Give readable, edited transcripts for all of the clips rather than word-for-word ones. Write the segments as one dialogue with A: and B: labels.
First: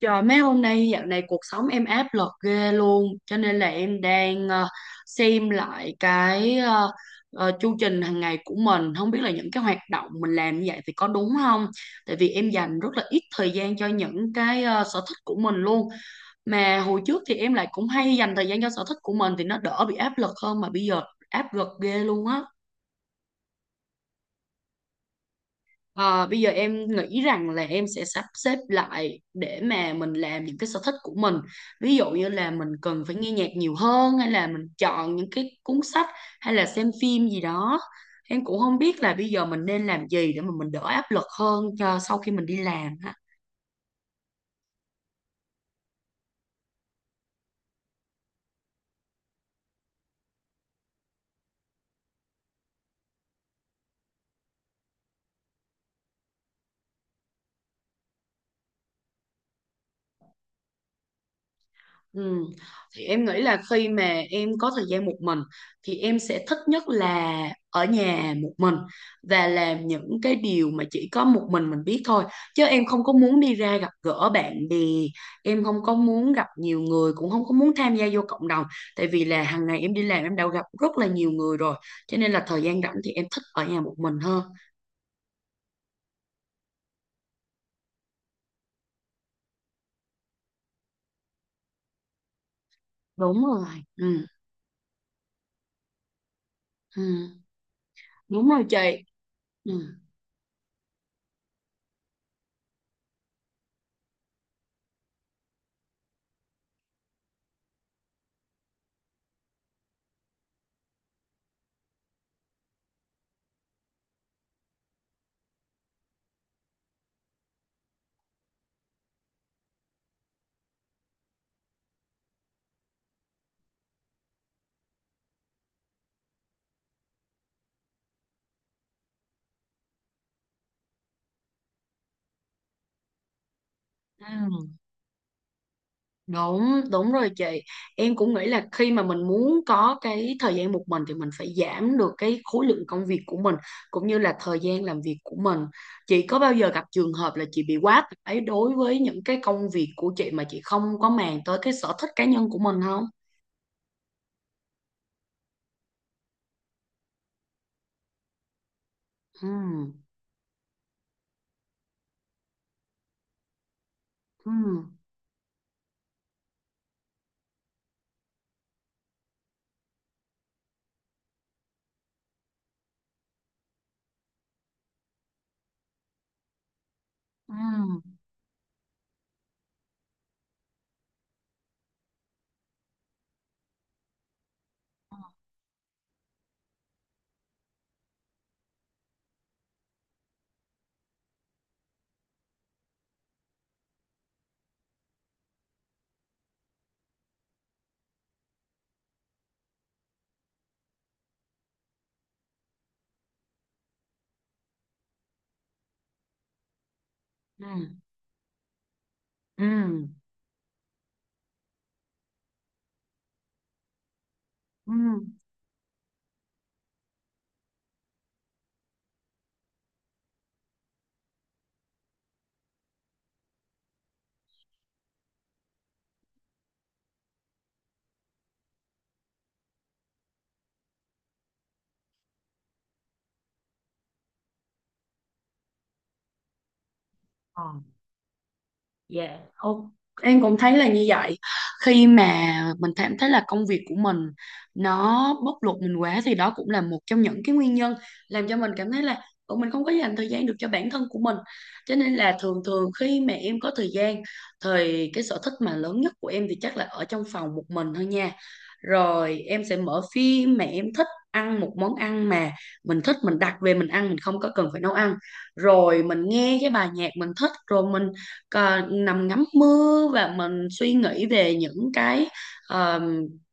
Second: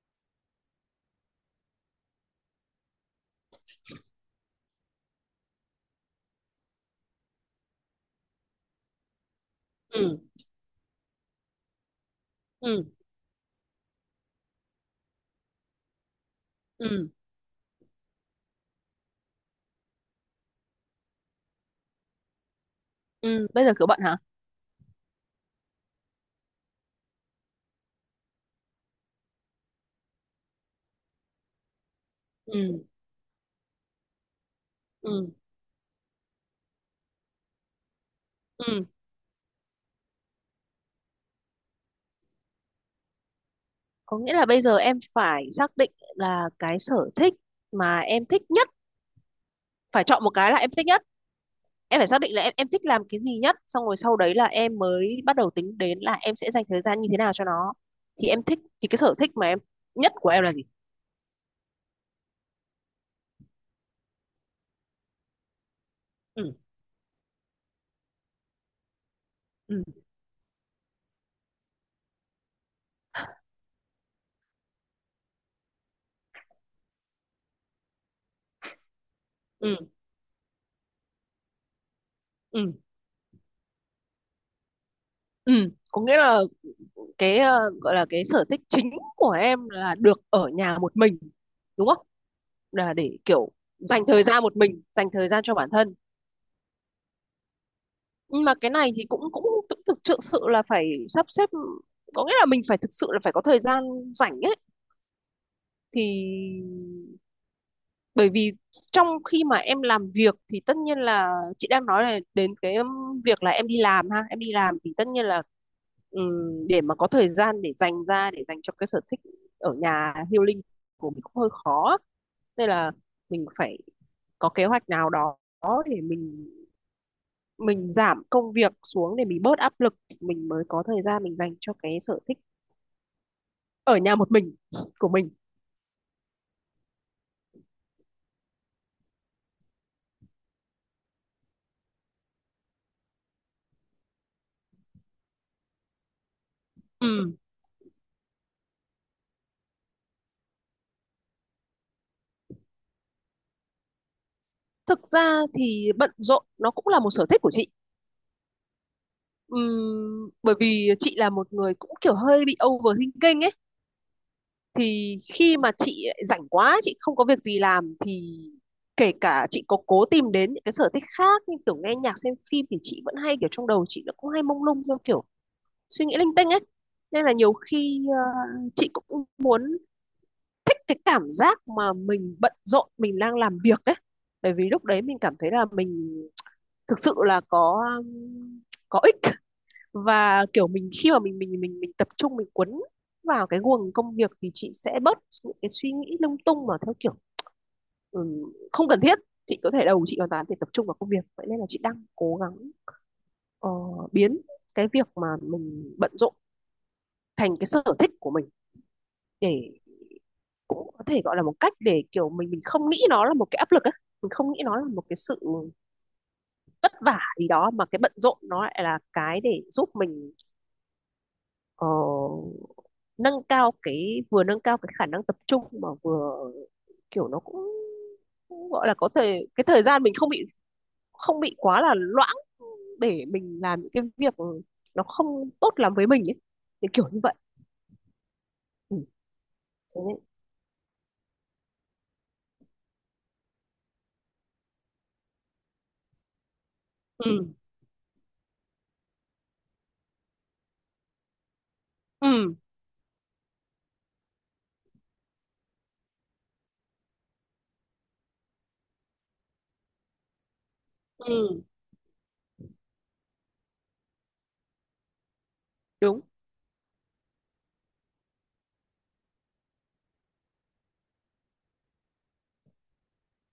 A: Trời mấy hôm nay dạo này cuộc sống em áp lực ghê luôn, cho nên là em đang xem lại cái chu trình hàng ngày của mình, không biết là những cái hoạt động
B: ừ
A: mình làm như vậy thì có đúng không, tại vì em dành
B: ừ
A: rất là ít thời gian cho những cái sở thích của mình luôn. Mà hồi
B: ừ
A: trước thì em lại cũng hay dành thời gian cho sở thích của mình thì nó đỡ bị áp lực hơn, mà bây giờ áp lực ghê luôn á.
B: ừ, bây giờ kiểu bận hả?
A: Ờ, Bây giờ em nghĩ rằng là em sẽ sắp xếp lại để mà mình làm những cái sở thích của mình. Ví dụ như là mình
B: ừ
A: cần phải nghe nhạc nhiều hơn, hay là mình chọn những
B: ừ
A: cái cuốn sách, hay là xem phim gì đó. Em cũng không
B: ừ
A: biết là bây giờ mình nên làm gì để mà mình đỡ áp lực hơn cho sau khi mình đi làm.
B: Có nghĩa là bây giờ em phải xác định là cái sở thích mà em thích nhất, phải chọn một cái là em thích nhất. Em phải xác định là em thích làm cái gì nhất, xong rồi sau đấy là em mới bắt đầu tính đến là em sẽ dành thời gian như thế nào cho nó. Thì em thích, thì cái sở thích mà em nhất của em là gì?
A: Ừ. Thì em nghĩ là khi mà em có thời gian một mình thì em sẽ
B: ừ
A: thích nhất là ở nhà một mình và
B: ừ
A: làm những cái điều mà chỉ có một mình biết thôi, chứ em không có muốn đi ra gặp gỡ bạn bè, em không có muốn gặp nhiều người, cũng không có muốn tham gia vô cộng đồng, tại vì là hàng
B: ừ
A: ngày em đi làm em đã gặp rất là nhiều người rồi, cho nên là thời
B: ừ
A: gian rảnh thì em thích ở nhà một mình hơn.
B: ừ Có nghĩa là cái gọi là cái sở thích chính của em là được ở nhà một mình, đúng không? Là để
A: Đúng
B: kiểu
A: rồi.
B: dành thời
A: Ừ,
B: gian một mình, dành thời gian cho bản thân.
A: ừ.
B: Nhưng
A: Đúng
B: mà
A: rồi
B: cái
A: chị.
B: này thì cũng cũng cũng
A: Ừ.
B: thực thực sự là phải sắp xếp. Có nghĩa là mình phải thực sự là phải có thời gian rảnh ấy, thì bởi vì trong khi mà em làm việc thì tất nhiên là chị đang nói là đến cái việc là em đi làm ha, em đi làm thì tất nhiên là để mà có thời gian để dành ra để dành cho cái sở thích ở nhà healing của mình cũng hơi khó. Nên là mình phải có kế hoạch nào đó để mình giảm công việc xuống để mình bớt áp lực, thì mình mới có thời gian mình dành cho cái sở thích ở nhà một mình
A: Ừ.
B: của mình.
A: Đúng, đúng rồi chị. Em cũng nghĩ là khi mà mình muốn có cái thời gian một mình thì mình phải giảm được cái khối lượng công việc của mình, cũng như là thời gian làm việc của mình. Chị có bao giờ gặp trường
B: Ừ.
A: hợp là chị bị quá tải đối với những cái công việc của chị mà chị không có màng tới cái sở thích cá nhân của mình không?
B: Thực ra thì bận rộn nó cũng là một sở thích của chị.
A: Ừ,
B: Bởi vì chị là một người cũng kiểu hơi bị overthinking ấy,
A: ừ,
B: thì khi mà chị lại rảnh quá, chị không có việc gì làm thì kể cả chị có cố tìm đến những cái sở thích khác như kiểu nghe nhạc, xem phim thì chị vẫn hay kiểu trong đầu chị nó cũng hay mông lung theo kiểu suy nghĩ linh tinh ấy. Nên là nhiều
A: ừ,
B: khi chị cũng muốn, thích cái cảm giác mà mình bận rộn, mình đang làm việc đấy. Bởi vì lúc đấy mình cảm thấy là mình thực sự là có ích. Và kiểu mình khi mà mình tập trung, mình cuốn vào cái guồng công việc thì chị sẽ bớt những cái suy nghĩ lung tung mà theo kiểu ừm, không cần thiết. Chị có thể đầu chị hoàn toàn thì tập trung vào công việc, vậy nên là chị đang cố gắng ờ, biến cái việc mà mình bận rộn thành
A: ừ,
B: cái sở thích của mình, để
A: ừ,
B: có thể gọi là một cách để kiểu mình không nghĩ nó là một cái áp lực á, mình không nghĩ nó là
A: ừ.
B: một cái sự vất vả gì đó, mà cái bận rộn nó lại là cái để giúp mình ờ, nâng cao cái, vừa nâng cao cái khả năng tập trung, mà vừa kiểu nó cũng, cũng gọi là có thể cái thời gian mình không bị, không bị quá là loãng để mình làm những cái việc nó không tốt lắm với mình ấy, thì kiểu như vậy.
A: Ờ.
B: Ừ.
A: Dạ, ô-
B: Thế nên-
A: Em cũng thấy là như vậy. Khi mà mình cảm thấy là công việc của mình nó bóc lột mình quá thì đó cũng là một trong những
B: ừ
A: cái nguyên nhân làm cho mình cảm thấy là "Ủa, mình không có dành thời gian được cho bản thân của mình." Cho nên là
B: ừ
A: thường thường khi mà em có thời gian thì cái sở thích mà lớn nhất của em thì chắc là ở trong phòng một mình thôi nha. Rồi em sẽ mở phim mà em thích, ăn
B: ừ.
A: một món ăn mà mình thích, mình đặt về mình ăn, mình không có cần phải nấu ăn. Rồi
B: đúng
A: mình nghe cái bài nhạc mình thích, rồi mình nằm ngắm mưa và mình suy nghĩ về những cái ờ,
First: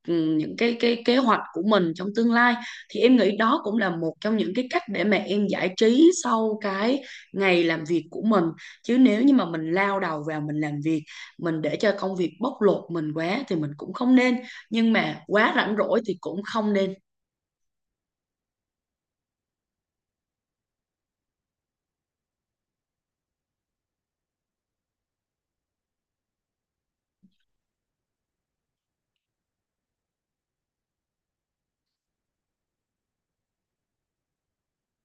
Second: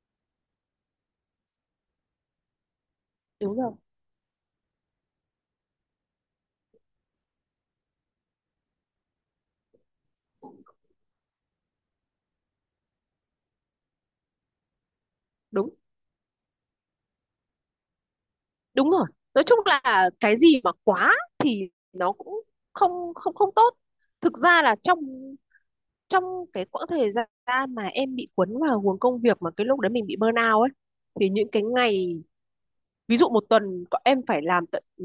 A: những cái kế hoạch của mình trong tương lai, thì em nghĩ
B: đúng
A: đó
B: rồi
A: cũng là một trong những cái cách để mà em giải trí sau cái ngày làm việc của mình. Chứ nếu như mà mình lao đầu vào mình làm việc, mình để cho công việc bóc lột mình quá thì mình cũng không nên, nhưng mà quá
B: đúng
A: rảnh rỗi thì cũng không nên.
B: đúng rồi Nói chung là cái gì mà quá thì nó cũng không không không tốt. Thực ra là trong trong cái quãng thời gian mà em bị cuốn vào guồng công việc, mà cái lúc đấy mình bị burnout ấy, thì những cái ngày, ví dụ một tuần em phải làm tận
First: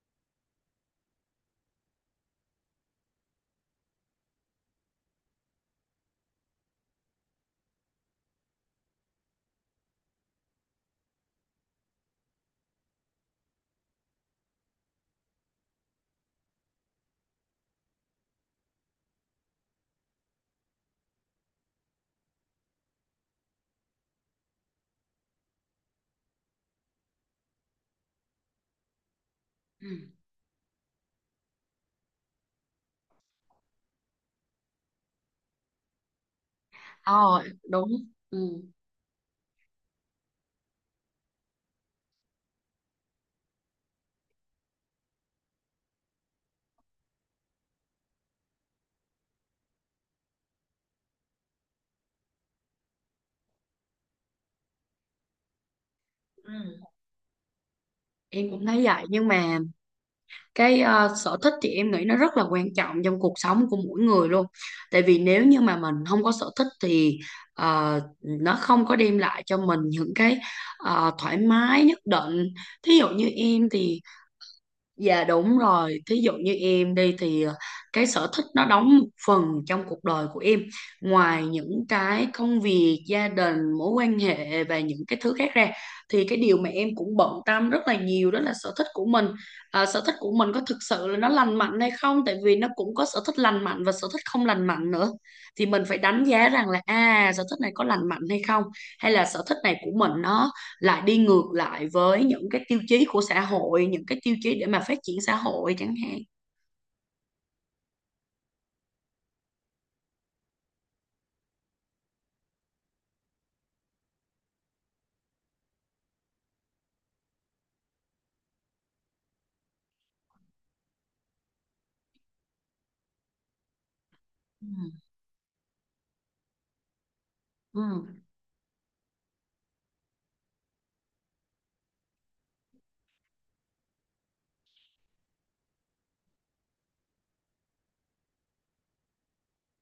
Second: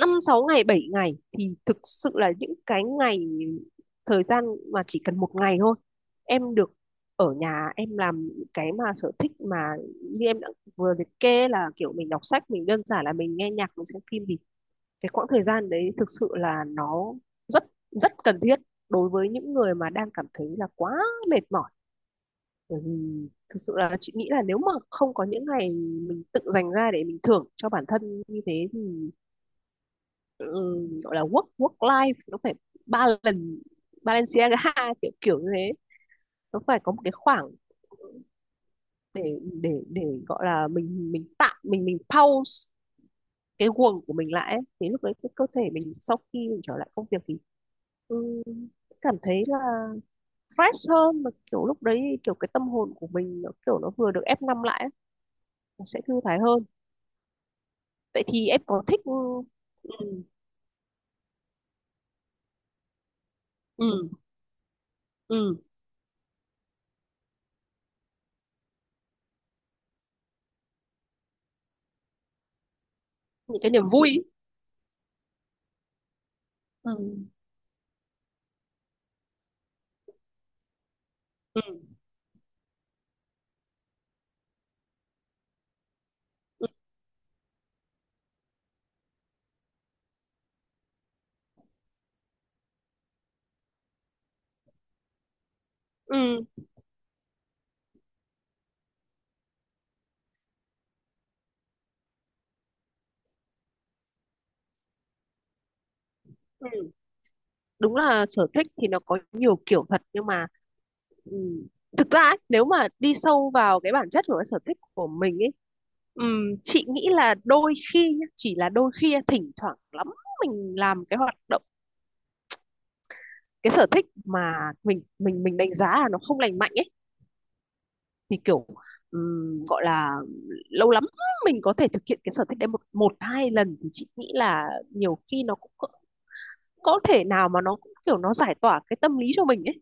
B: năm sáu ngày, bảy ngày, thì thực sự là những cái ngày, thời gian mà chỉ cần một ngày thôi em được ở nhà, em làm cái mà sở thích mà như em đã vừa liệt kê là kiểu mình đọc sách, mình đơn giản là mình nghe nhạc, mình xem phim, thì cái quãng thời gian đấy thực sự là nó rất rất cần thiết đối với những người mà đang cảm thấy là quá mệt mỏi. Bởi vì thực sự là chị nghĩ là nếu mà không có những ngày mình tự dành ra để mình thưởng cho bản thân như thế thì
A: Ừ.
B: ừ, gọi là work work life nó phải ba lần Balenciaga kiểu kiểu như thế, nó phải có một cái
A: Ờ,
B: khoảng
A: đúng. Ừ.
B: để để gọi là mình tạm mình pause cái guồng của mình lại ấy. Thế lúc đấy cái cơ thể mình sau khi mình trở lại công việc thì ừ, cảm thấy là fresh hơn. Mà kiểu lúc đấy kiểu cái tâm hồn của mình nó kiểu nó vừa được ép năm lại ấy, nó sẽ thư thái
A: Ừ.
B: hơn. Vậy thì
A: Em
B: em
A: cũng thấy
B: có thích
A: vậy, nhưng mà
B: ừ,
A: cái sở thích thì em nghĩ nó rất là quan trọng trong cuộc sống của mỗi
B: ừ,
A: người luôn, tại vì nếu
B: ừ,
A: như mà mình không có sở thích thì nó không có đem lại cho mình những cái thoải mái nhất định. Thí dụ như
B: những
A: em
B: cái niềm
A: thì
B: vui ý.
A: Dạ đúng rồi, thí dụ như
B: Ừ.
A: em đi thì cái sở thích nó đóng một phần trong cuộc đời của em. Ngoài
B: ừ,
A: những cái công việc, gia đình, mối quan hệ và những cái thứ khác ra thì cái điều mà em cũng bận tâm rất là nhiều đó là sở thích của mình. À, sở thích của mình có thực sự là nó lành mạnh hay không? Tại vì nó cũng có sở thích lành mạnh và sở thích không lành mạnh nữa. Thì mình phải đánh
B: ừ,
A: giá rằng là à sở thích này có lành mạnh hay không, hay là sở thích này của mình nó lại đi ngược lại với những cái tiêu chí của xã hội, những cái tiêu chí để mà phát triển xã hội chẳng hạn.
B: ừ. Đúng là sở thích thì nó có nhiều kiểu thật, nhưng mà ừ, thực ra ấy, nếu mà đi sâu vào cái bản chất của cái sở thích của mình ấy, ừ, chị nghĩ là đôi khi nhá, chỉ là đôi khi, thỉnh thoảng lắm mình làm cái hoạt động, cái sở thích
A: Ừ.
B: mà mình đánh giá là nó không lành mạnh ấy,
A: Ừ.
B: thì kiểu gọi là lâu lắm mình có thể thực hiện cái sở thích đấy một một hai lần thì chị nghĩ là nhiều khi nó cũng có thể nào mà nó cũng kiểu nó giải tỏa cái tâm lý cho mình ấy.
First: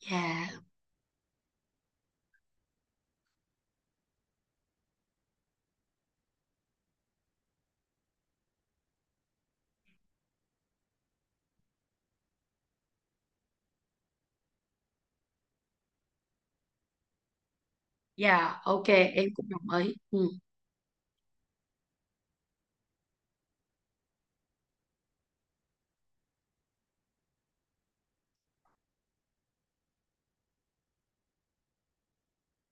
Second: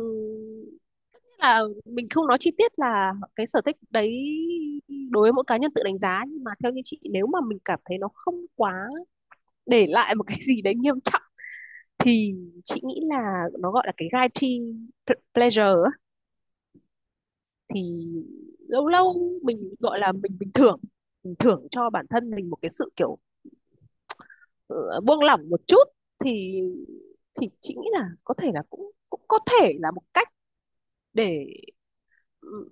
A: Dạ.
B: là mình không nói chi tiết là cái sở thích đấy đối với mỗi cá nhân tự đánh giá, nhưng mà theo như chị nếu mà mình cảm thấy nó không quá để lại một cái gì đấy nghiêm trọng thì chị nghĩ là nó gọi là cái guilty pleasure ấy. Thì
A: Dạ ok,
B: lâu lâu
A: em cũng
B: mình
A: đồng ý.
B: gọi là
A: Ừ.
B: mình bình thường mình thưởng cho bản thân mình một cái sự kiểu ờ, buông lỏng một chút, thì chị nghĩ là có thể là cũng cũng có thể là một cách để ừ,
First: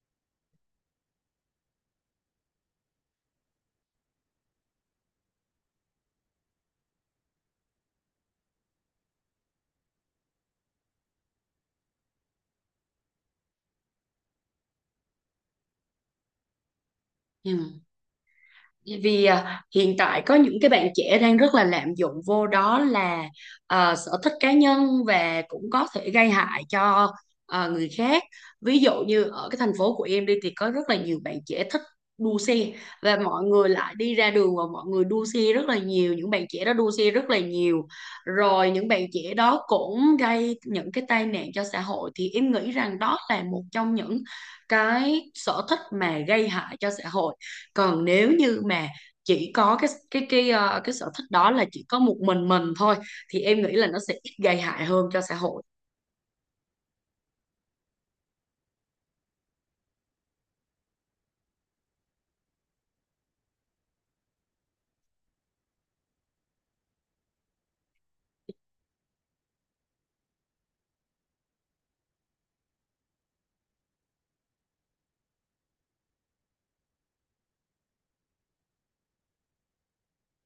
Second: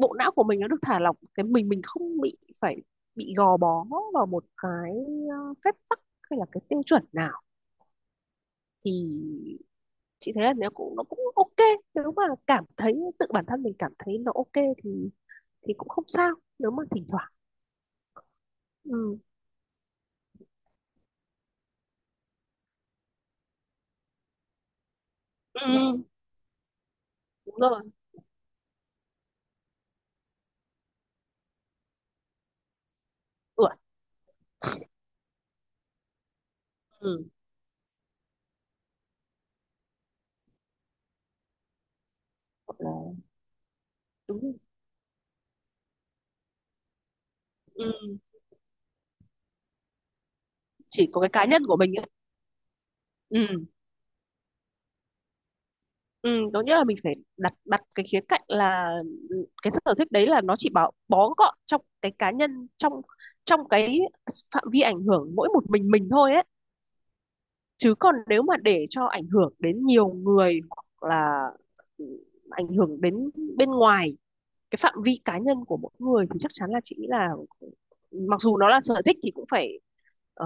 B: bộ não của mình nó được thả lỏng, cái mình không bị phải, bị gò bó vào một cái phép tắc hay là cái tiêu chuẩn nào, thì chị thấy là nếu cũng nó cũng ok, nếu mà cảm thấy tự bản thân mình cảm thấy nó ok thì cũng không sao nếu mà thỉnh thoảng.
A: Ừ.
B: Ừ.
A: Vì à, hiện tại có những cái bạn trẻ đang rất là lạm dụng vô, đó là à, sở thích cá nhân và cũng có
B: Ừ,
A: thể gây hại cho
B: Đúng
A: à, người
B: rồi,
A: khác. Ví dụ như ở cái thành phố của em đi thì có rất là nhiều bạn trẻ thích đua xe, và mọi người
B: tuổi.
A: lại đi ra đường và mọi người đua xe rất là nhiều, những bạn trẻ đó đua xe
B: Ừ,
A: rất là nhiều. Rồi những bạn trẻ đó cũng gây những cái tai nạn cho xã hội, thì em nghĩ
B: Hoặc là
A: rằng đó là một trong những
B: đúng rồi.
A: cái sở thích mà gây hại cho xã hội.
B: Ừ,
A: Còn nếu như mà chỉ có cái
B: chỉ
A: sở
B: có
A: thích
B: cái cá
A: đó
B: nhân
A: là
B: của
A: chỉ
B: mình
A: có
B: ấy.
A: một mình thôi thì em
B: Ừ,
A: nghĩ là nó sẽ ít gây hại hơn cho xã hội.
B: ừ, có nghĩa là mình phải đặt đặt cái khía cạnh là cái sở thích đấy là nó chỉ bảo bó gọn trong cái cá nhân, trong trong cái phạm vi ảnh hưởng mỗi một mình thôi ấy. Chứ còn nếu mà để cho ảnh hưởng đến nhiều người hoặc là ừ, ảnh hưởng đến bên ngoài cái phạm vi cá nhân của mỗi người thì chắc chắn là chị nghĩ là mặc dù nó là sở thích thì cũng phải ờ,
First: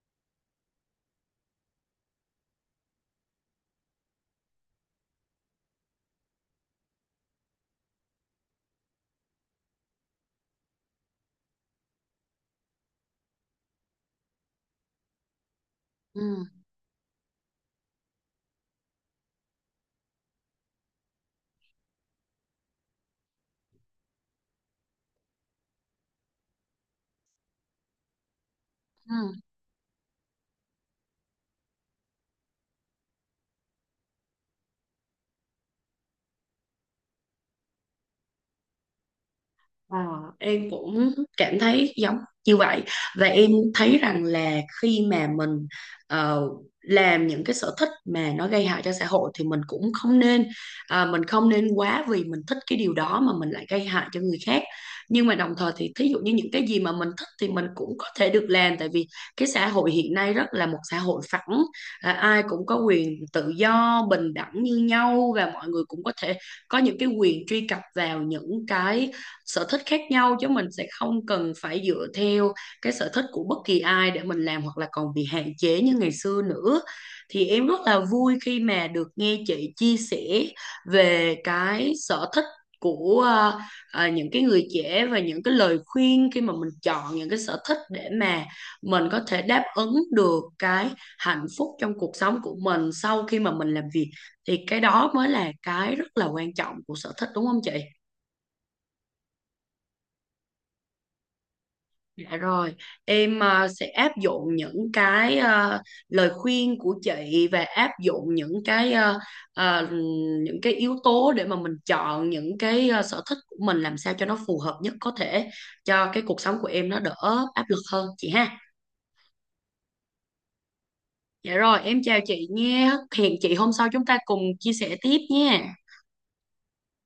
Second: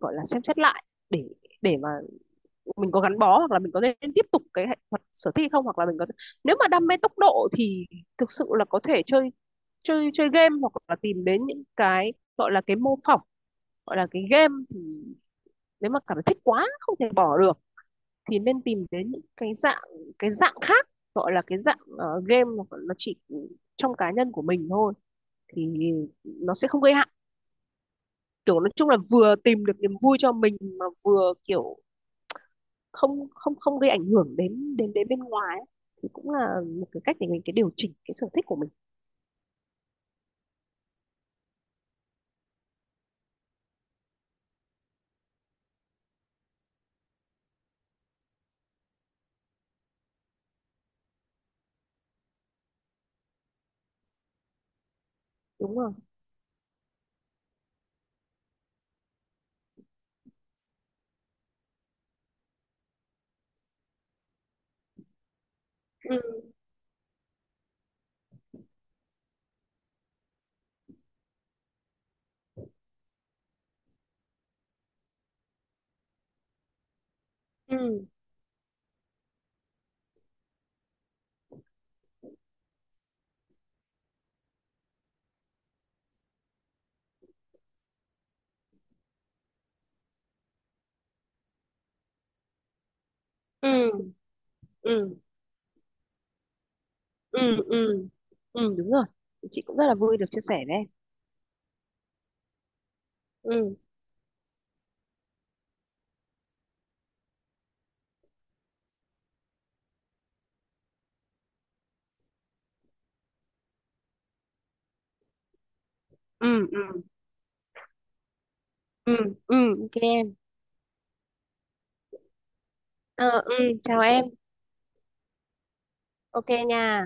B: gọi là xem xét lại để để mà mình có gắn bó hoặc là mình có nên tiếp tục cái hoạt sở thích không, hoặc là mình có, nếu mà đam mê tốc độ thì thực sự là có thể chơi chơi chơi game hoặc là tìm đến những cái gọi là cái mô phỏng, gọi là cái game. Thì nếu mà cảm
A: Ừ.
B: thấy thích quá không thể bỏ được thì nên tìm đến những cái dạng, cái dạng khác, gọi là cái dạng game nó chỉ trong cá nhân của mình thôi, thì nó sẽ không gây hại. Kiểu nói chung là vừa
A: Ừ.
B: tìm được niềm vui cho mình mà vừa kiểu không không không gây ảnh hưởng đến đến đến bên ngoài ấy, thì cũng là một cái cách để mình cái điều chỉnh cái sở thích của mình.
A: Ờ, em cũng cảm thấy giống như vậy, và em thấy rằng là khi mà mình ờ, làm những cái sở thích mà nó gây hại cho xã hội thì mình cũng không nên, à, mình không nên quá vì mình thích cái điều đó mà mình lại gây hại cho người khác. Nhưng mà đồng thời
B: Đúng
A: thì
B: không?
A: thí dụ như những cái gì mà mình thích thì mình cũng có thể được làm, tại vì cái xã hội hiện nay rất là một xã hội phẳng, à, ai cũng có quyền tự do bình đẳng như nhau và mọi người cũng có thể
B: ừ
A: có những cái quyền truy cập vào những cái sở thích khác nhau, chứ mình sẽ không cần phải dựa theo cái sở thích của bất kỳ ai để mình làm hoặc là còn bị hạn chế như ngày xưa nữa. Thì em rất là
B: ừ
A: vui khi mà được nghe chị chia sẻ về cái sở thích của những cái người trẻ và những cái lời khuyên khi mà mình chọn những cái sở thích để mà mình có thể đáp ứng được cái hạnh phúc trong cuộc sống của mình sau khi mà mình làm việc,
B: ừ
A: thì cái đó
B: ừ
A: mới là cái rất là quan trọng của sở thích,
B: ừ
A: đúng không chị?
B: ừ ừ đúng rồi, chị cũng rất là vui được chia sẻ với.
A: Dạ rồi, em
B: ừ
A: sẽ áp dụng những cái lời khuyên của chị và áp dụng những cái ờ, những cái yếu tố để mà mình chọn những cái sở thích của mình làm sao cho nó phù hợp nhất có thể cho cái cuộc sống của
B: ừ
A: em nó đỡ áp lực hơn chị ha.
B: ừ ừ.
A: Dạ rồi, em chào chị nha.
B: Ờ,
A: Hẹn chị hôm
B: ừ,
A: sau chúng ta cùng chia sẻ tiếp nha.
B: ok nha.